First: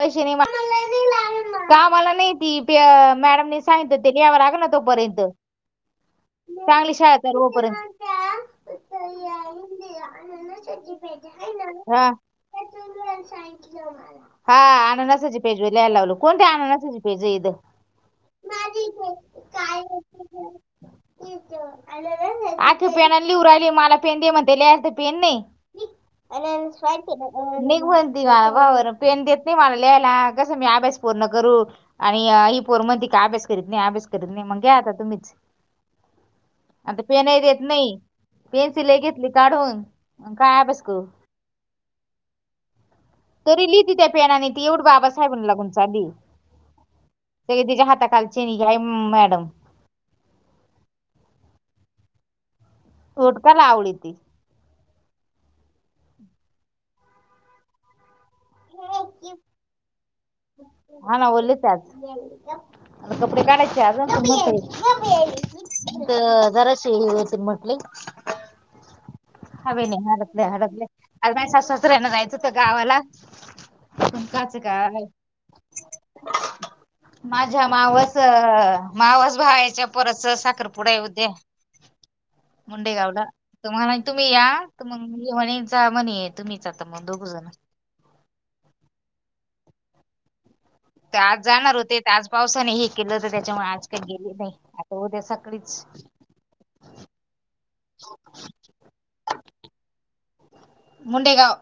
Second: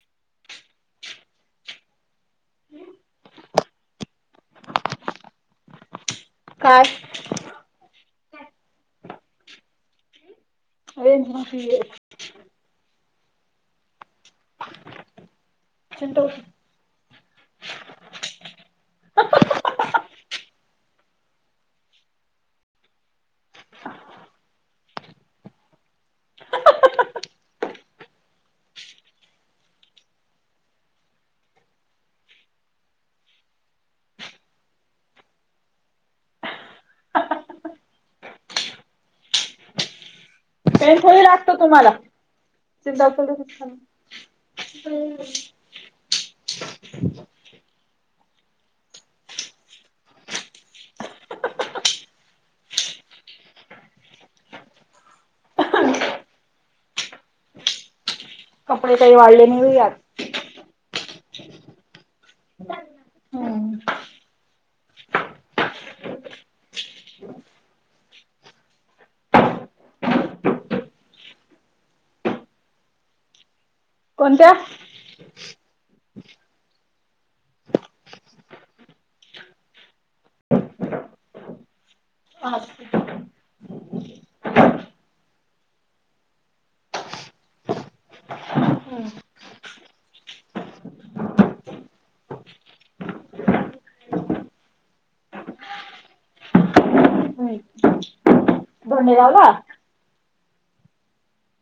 पसे नाही कामला नाही ती पे मॅडम न सांगितल ते लिहाव लागेल लाग ना तोपर्यंत काय चांगली शाळ तर होऊपर्यंत रेंज नव्हती येत. हा हा आननसाची पेजवर लिहायला लावलो चिंतावणी कोणत अननसाची [unintelligible] आ ल लल आखी पेन लिऊ राहिली मला पेन दे म्हणते त पेन नाही निघ आणि माहिती का कोणाला निघ म्हनती मला पहा बर पन देत नाही मला लिहायला कसं मी अभ्यास पूर्ण करू आणि ही पोर म्हण त का अभ्यास करीत नाही अभ्यास करीत नाही मग घ्या आता तुम्हीच आता पेनही देत नाही पेन्सिल मी घेतली काढून. अन काय अभ्यास पेन करू थोडी लागतो तुम्हाला? तरी लिहिती त्या पेनाने ती एवढं बाबासाहेबण लागून चाली सगळे तिच्या हाताखालचे मॅडम तोट प [unintelligible] लावडी ती कपडे काही वाढले नाही हो यात हा ना ओले त्याचे अ कपडे काढायचे मग जराशी यव तन म्हटली हवे नाही हडकले हडकले आता काय सासूसारे जायचं होत गावाला कोणत्या? सुुमकाच काय [unintelligible] माझ्या मावास मावास भावाच्या पोराचा साखरपुडा ये उद्या मुंडेगावला तुम्हाला तुम्ही या मग म्हणीचा म्हनी आहे तुम्हीचा मग दोघ जण तर आज जाणार होते आज पावसाने हे केलं होत त्याच्यामुळे आज काही गेले नाही. आता उद्या सकाळीच हम्म धोडेगावला मुंडेगाव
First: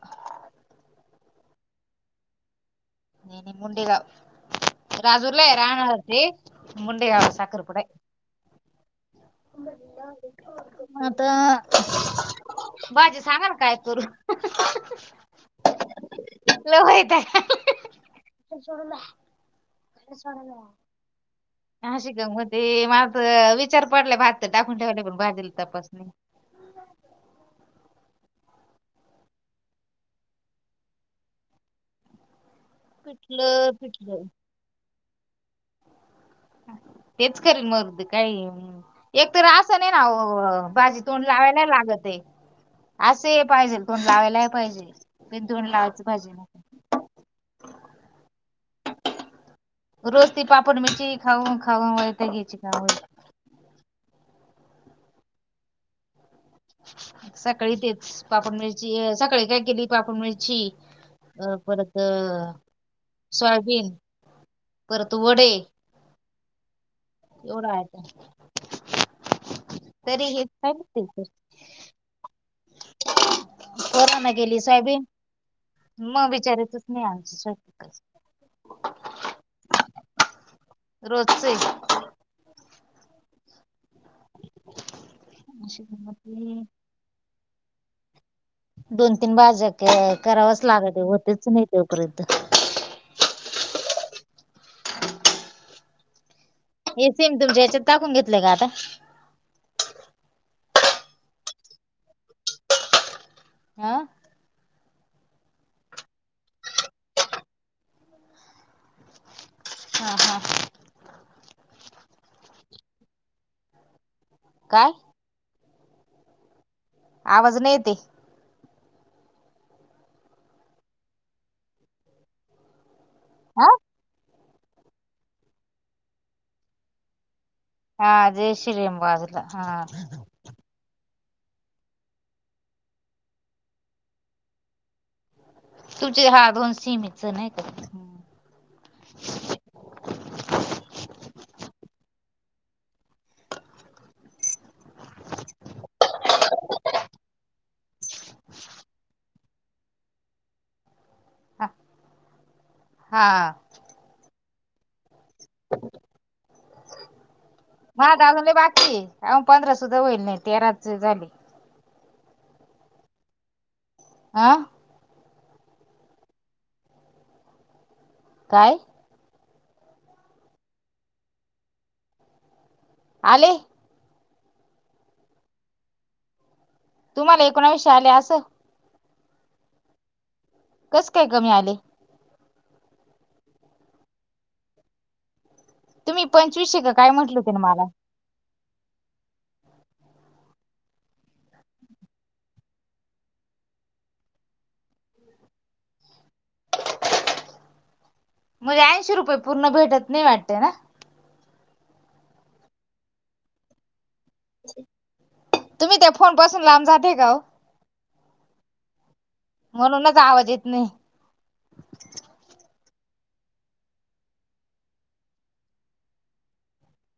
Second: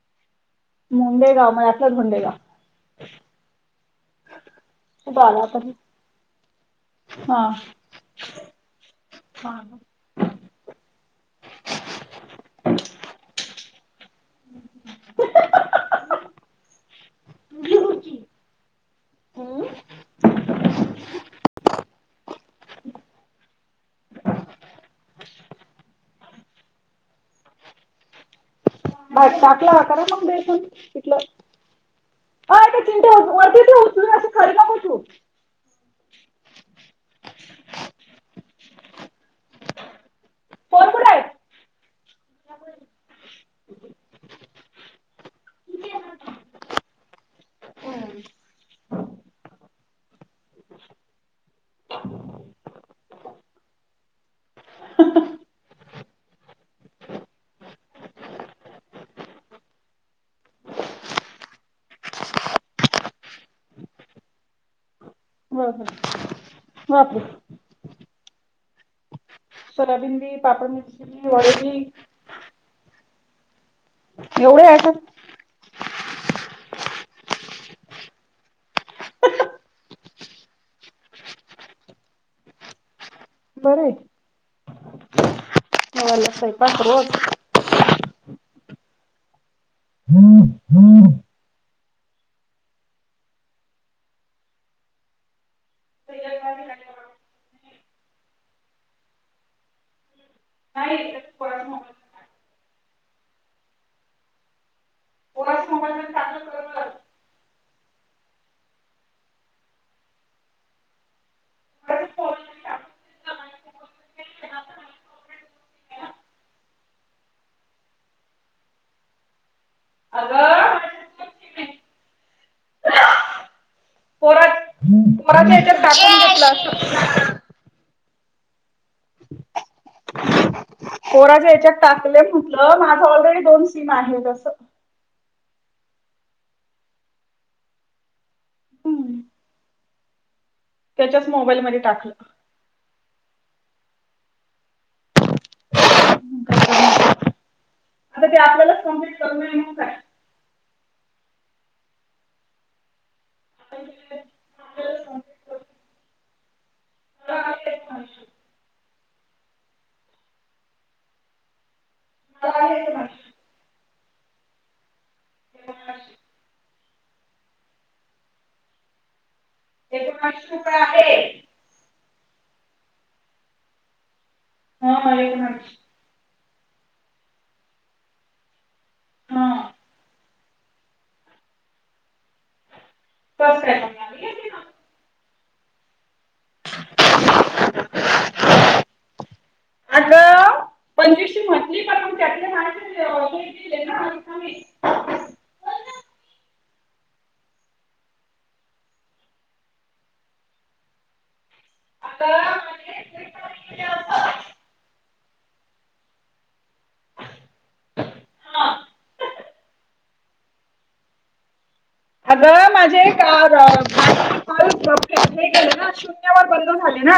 मुंडेगाव मला वाटलं धोडेगाव हं हं मुंडेगाव कुठं आला राजूर्ला ये आता राहणार ते मुंडेगाव साखरपुडा आये. हा. आता भाजी सांगाल काय करु? लव हाय काय? क सड [unintelligible] [unintelligible] आशी गंमते म आस विचार पडलाय भात तर टाकून ठेवले पण भाजीला तपास बात टाकला होता मंग [unintelligible] पिटलं [unintelligible] हा पिठलं पिठलं. ठेवू. हम तेच करीन मरुदे काय एक तर आस नाही राहावं. हो फोन भाजी कुठं आहे? तोंड लावायला लागतय. असं हे पाहिजे तोंड लावायला हे पाहिजे पीनं तोंड लावायच भाजी ला रोज ती पापड मिरची खाऊन खाऊन वैताग यायची खाऊन. सकाळी तेच पापड मिरची सकाळी काय केली पापड मिरची अ परत अ सोयाबीन परत व वरण बाप रे! एवढं आयटमं सोयाबीन तरी बी, हेच पापड काय नं मिरची ते कर बी, वडे बी पोरांना केली एवढे आहे का? सोयबीन मग विचारितच नाही आमच स्वयंपाकचं रोजचं ये बरंय. खायाला स्वयंपाक रोज दोन तीन भाज्या क करावच लागत होतच नाय तोपर्यंत हे सीम तुमच्या याच्यात टाकून घेतलंय का आता. नाही [unintelligible] हा हा हा काय? आवाज नाय येत ये. अगं पोरा पोराच्या याच्यात टाकून घेतला अस हा जयश्री राम वाजल हा पोराच्या याच्यात टाकलय म्हटलं माझा ऑलरेडी दोन सीन आहेत अस तुमचे हा दोन सीमे च नाय का हम्म त्याच्याच मोबाईलमध्ये टाकलं. आता ते आपल्यालाच कम्प्लीट करनं ये मंग काय? हा [inaudible] आपल्यालाचं कंप्लिट करावं लागेल. माझं त अजून लय बाकी ये. अ पंधरा सुद्धा होईल नाय तेराच झाले. आज आलेले नाय आं काय? त्याज पाचशे रुपये आहे. आले. हा आले कां नाय. तुम्हाला एकोणवीसशे आले असं हा कस काय कमी आले. [unintelligible] तुम्ही पंचवीशे क काय म्हटले होते ना माला पंचवीशे म्हटली पण त्यातले नाय केले ना [unintelligible] मजे ऐंशी रुपये पूर्ण भेटत नाय वाटत ना. तुम्ही त्या फोन पासून लांब जाते का ओ म्हणूनच आवाज येत नई. अग माझे काल अ बावीस [unintelligible] हे केले ना असे शून्यावर बंंद झाले ना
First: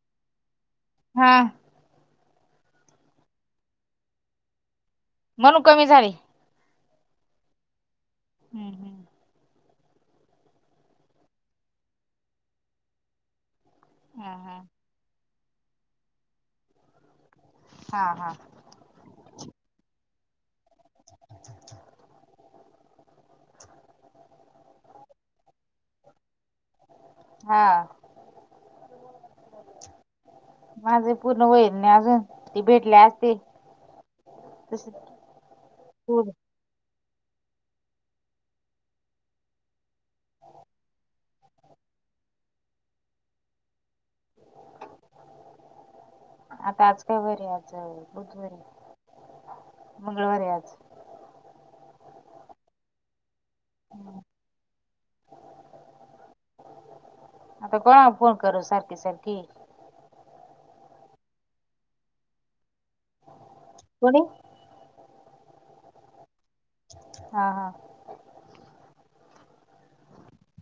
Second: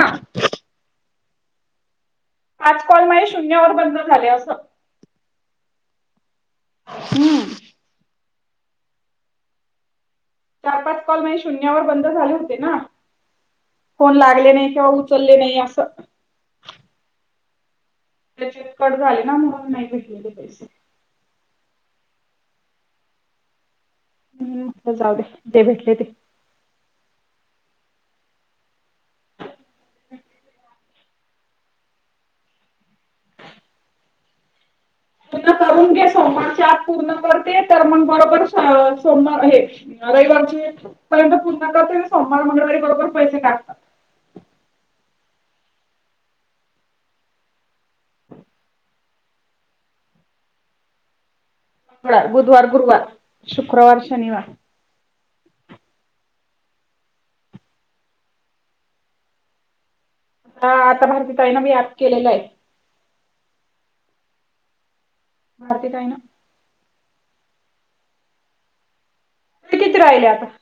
हा आज कॉल माजे शून्यावर बंद झाले असं म्हणू कमी झाली हम्म हम् हम चार पाच कॉल म्हे शून्यावर बंद झाले होते ना फोन हा लागले हा नाही किंवा चालले नाही असं हा हा कड झाले ना म्हणून नाही भेटलेले पैसे हम् जाऊ दे ते भेटले ते हा माझे पूर्ण होईना ग अजून ती भेटले असते त तुझ करून घे सोमवारच्या पूर्ण करते तर मग बरोबर सोमवार हे रविवारचे पर्यंत पूज करते सोमवार मंगळवारी बरोबर पैसे टाकात आता आज काय बर आज मंगळवारी आज बुधवार गुरुवार शुक्रवार शनिवार आता कोणा फोन करू सारखी सारखी [inaudible] कोणी भारती ताई ना हा हा ते किती राहिले आता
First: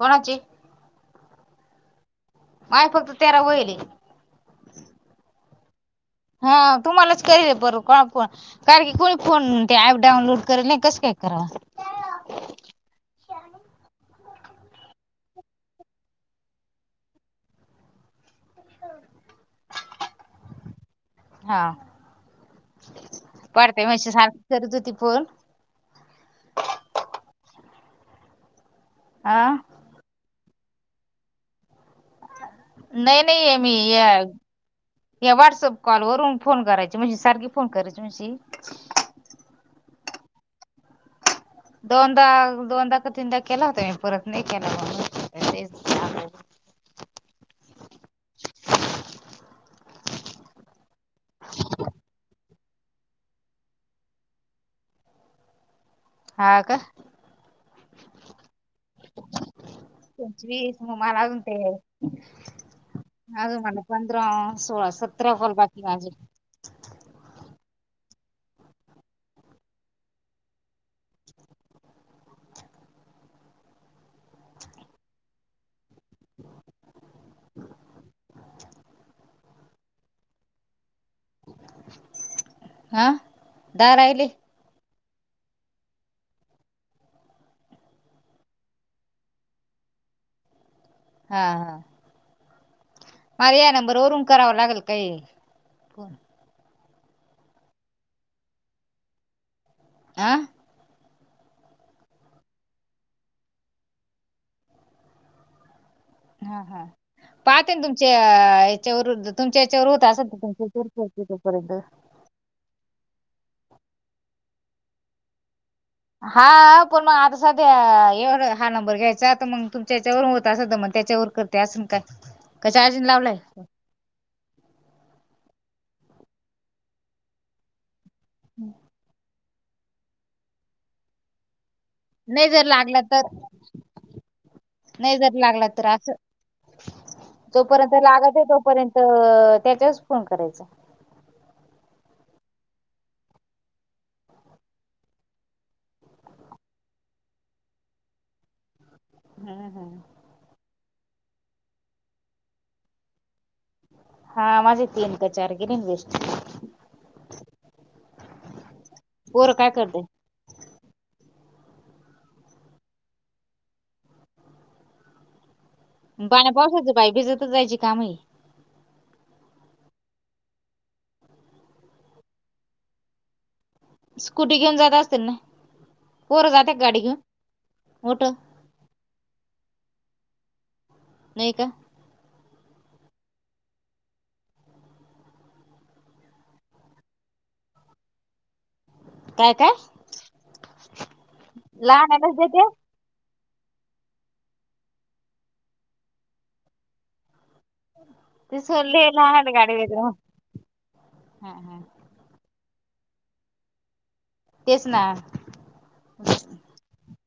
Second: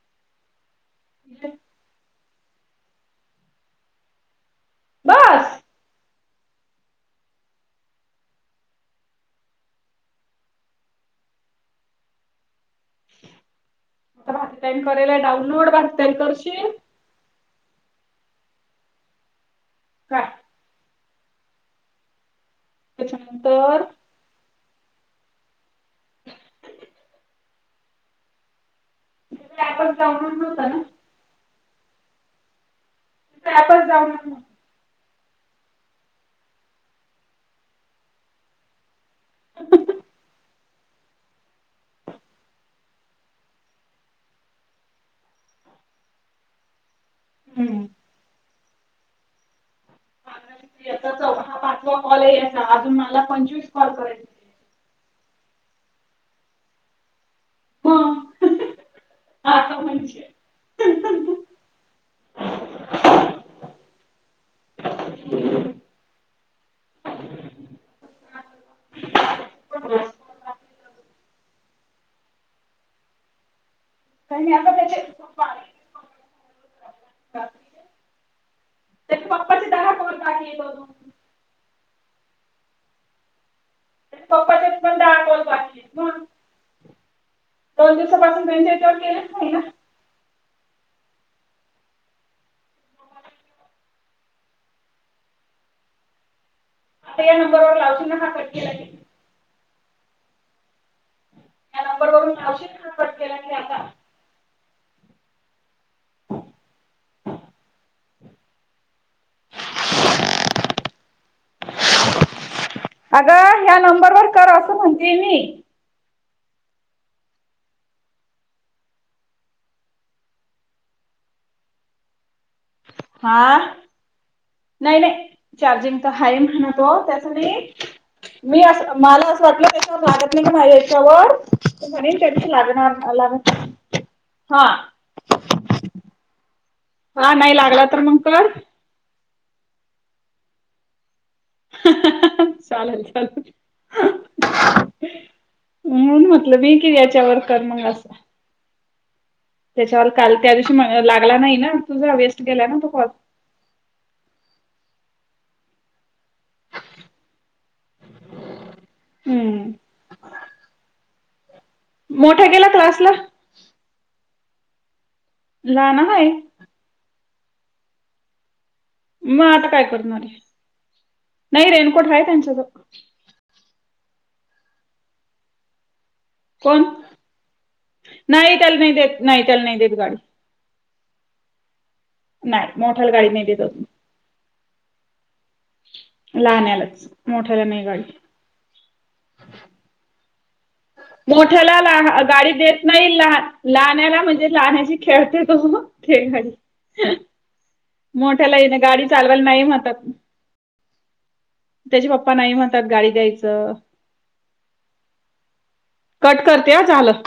कोणाची ह [unintelligible] आ फक्त तेरा व्हायलय बस हा तुम्हालाच करू का फोन [inaudible] आता बाकी टाईम करालय डाऊनलोडच असतय करशील का हा त्याच्यानंतर पडतेय मेसेज सारखी करत होती फोल आह होता ना नाही नाही आहे मी ऍपच या डाउनलोड नव्हता. या व्हॉट्सअप कॉलवररून फोन करायची म्हणजे सारख फोन करायची म्हणजे ह दोनदा दोनदा का तीनदा केला होता मी परत नाही केला तेच हम्म या चा हा चौथ्या पाचवा कॉल आहे यायचा अजून मला पंचवीस कॉल करेल हा का हां आता म्हणशिल प्लीझ मला अजुन ते अजून मला पंधरा सोळा सतरा काॅल बाकी अजून काय नाही आता त्याचे खू त्याच्या पप्पाची दहा [unintelligible] न काेतो हा दहा त्याचे राहिले पप्पाचे पण दहा कॉल बाकी आहेत मग दोन दिवसापासून त्यांच्या ईथवर ग केलेच नाही ना हा हा मला या नंबरवरून करावं लागेल काही आता या नंबरवर लावून ना हा पट केला आह या नंबर वरून लावशिल का कट केला की आता हा हा पाहते ना तुमच्या याच्यावरुन तुमच्या याच्यावर होत असल तुमच्या यचावर अग ह्या नंबर वर कर असं म्हणते मी हा पण मग आता सध्या एवढं हा नंबर घ्यायचा त मग तुमच्या त्याच्यावर होत असेल तर मग त्याच्यावर करते असून काय कचार जिल्हा हा नाही नाही चार्जिंग तर हाय म्हणतो त्याचनही मी असं मला असं वाटलं त्याच्यावर लागत नाही का माझ्या यच्यावर त्य म्हणे नाही त्यादिवशी जर लागला लागणार तर लागना हा नाही जर लागला तर असं हा नाही लागला जोपर्यंत तर मग लागत आहे कर तोपर्यंत तर त्याच्याच फोन करायचा चालल चालल म्हणून म्हटलं मी की याच्यावर कर मग असं हम्म हम्म. त्याच्यावर काल त्या दिवशी म्हणे लागला नाही ना तुझा वेस्ट गेला ना तो कॉल हा माझे तीन का चार गेले वेस्ट पोर काय हम्म करत्या मोठा गेला क्लासला लहाना हाये पावसाचेबाई भिजतच जायची काम ये म आता काय करणारे नाही रेनकोट आहे त्यांच्या क स्कुटी घेऊन जात असतील ना पोर जात्याका गाडी घेऊन मोठं चल नाही देत नाही त्या ला नाही देत गाडी नही का नाय मोठ्या ला गाडी नाही देत अजून लहाण्यालाच मोठ्याला नाही गाडी काय काय मोठ्याला लहा लहानालाच गाडी देते देत नाही लहान लाण्याला म्हणजे लाण्याची खेळते तो खेळ गाडी मोठ्याला ते हे गाडी सोडले चालवायला लहानाला नाही गाडी देते म्हणतात मग. हा हा त्याचे पप्पा नाही म्हणतात गाडी द्यायचं तेच ना कट करते ह झालं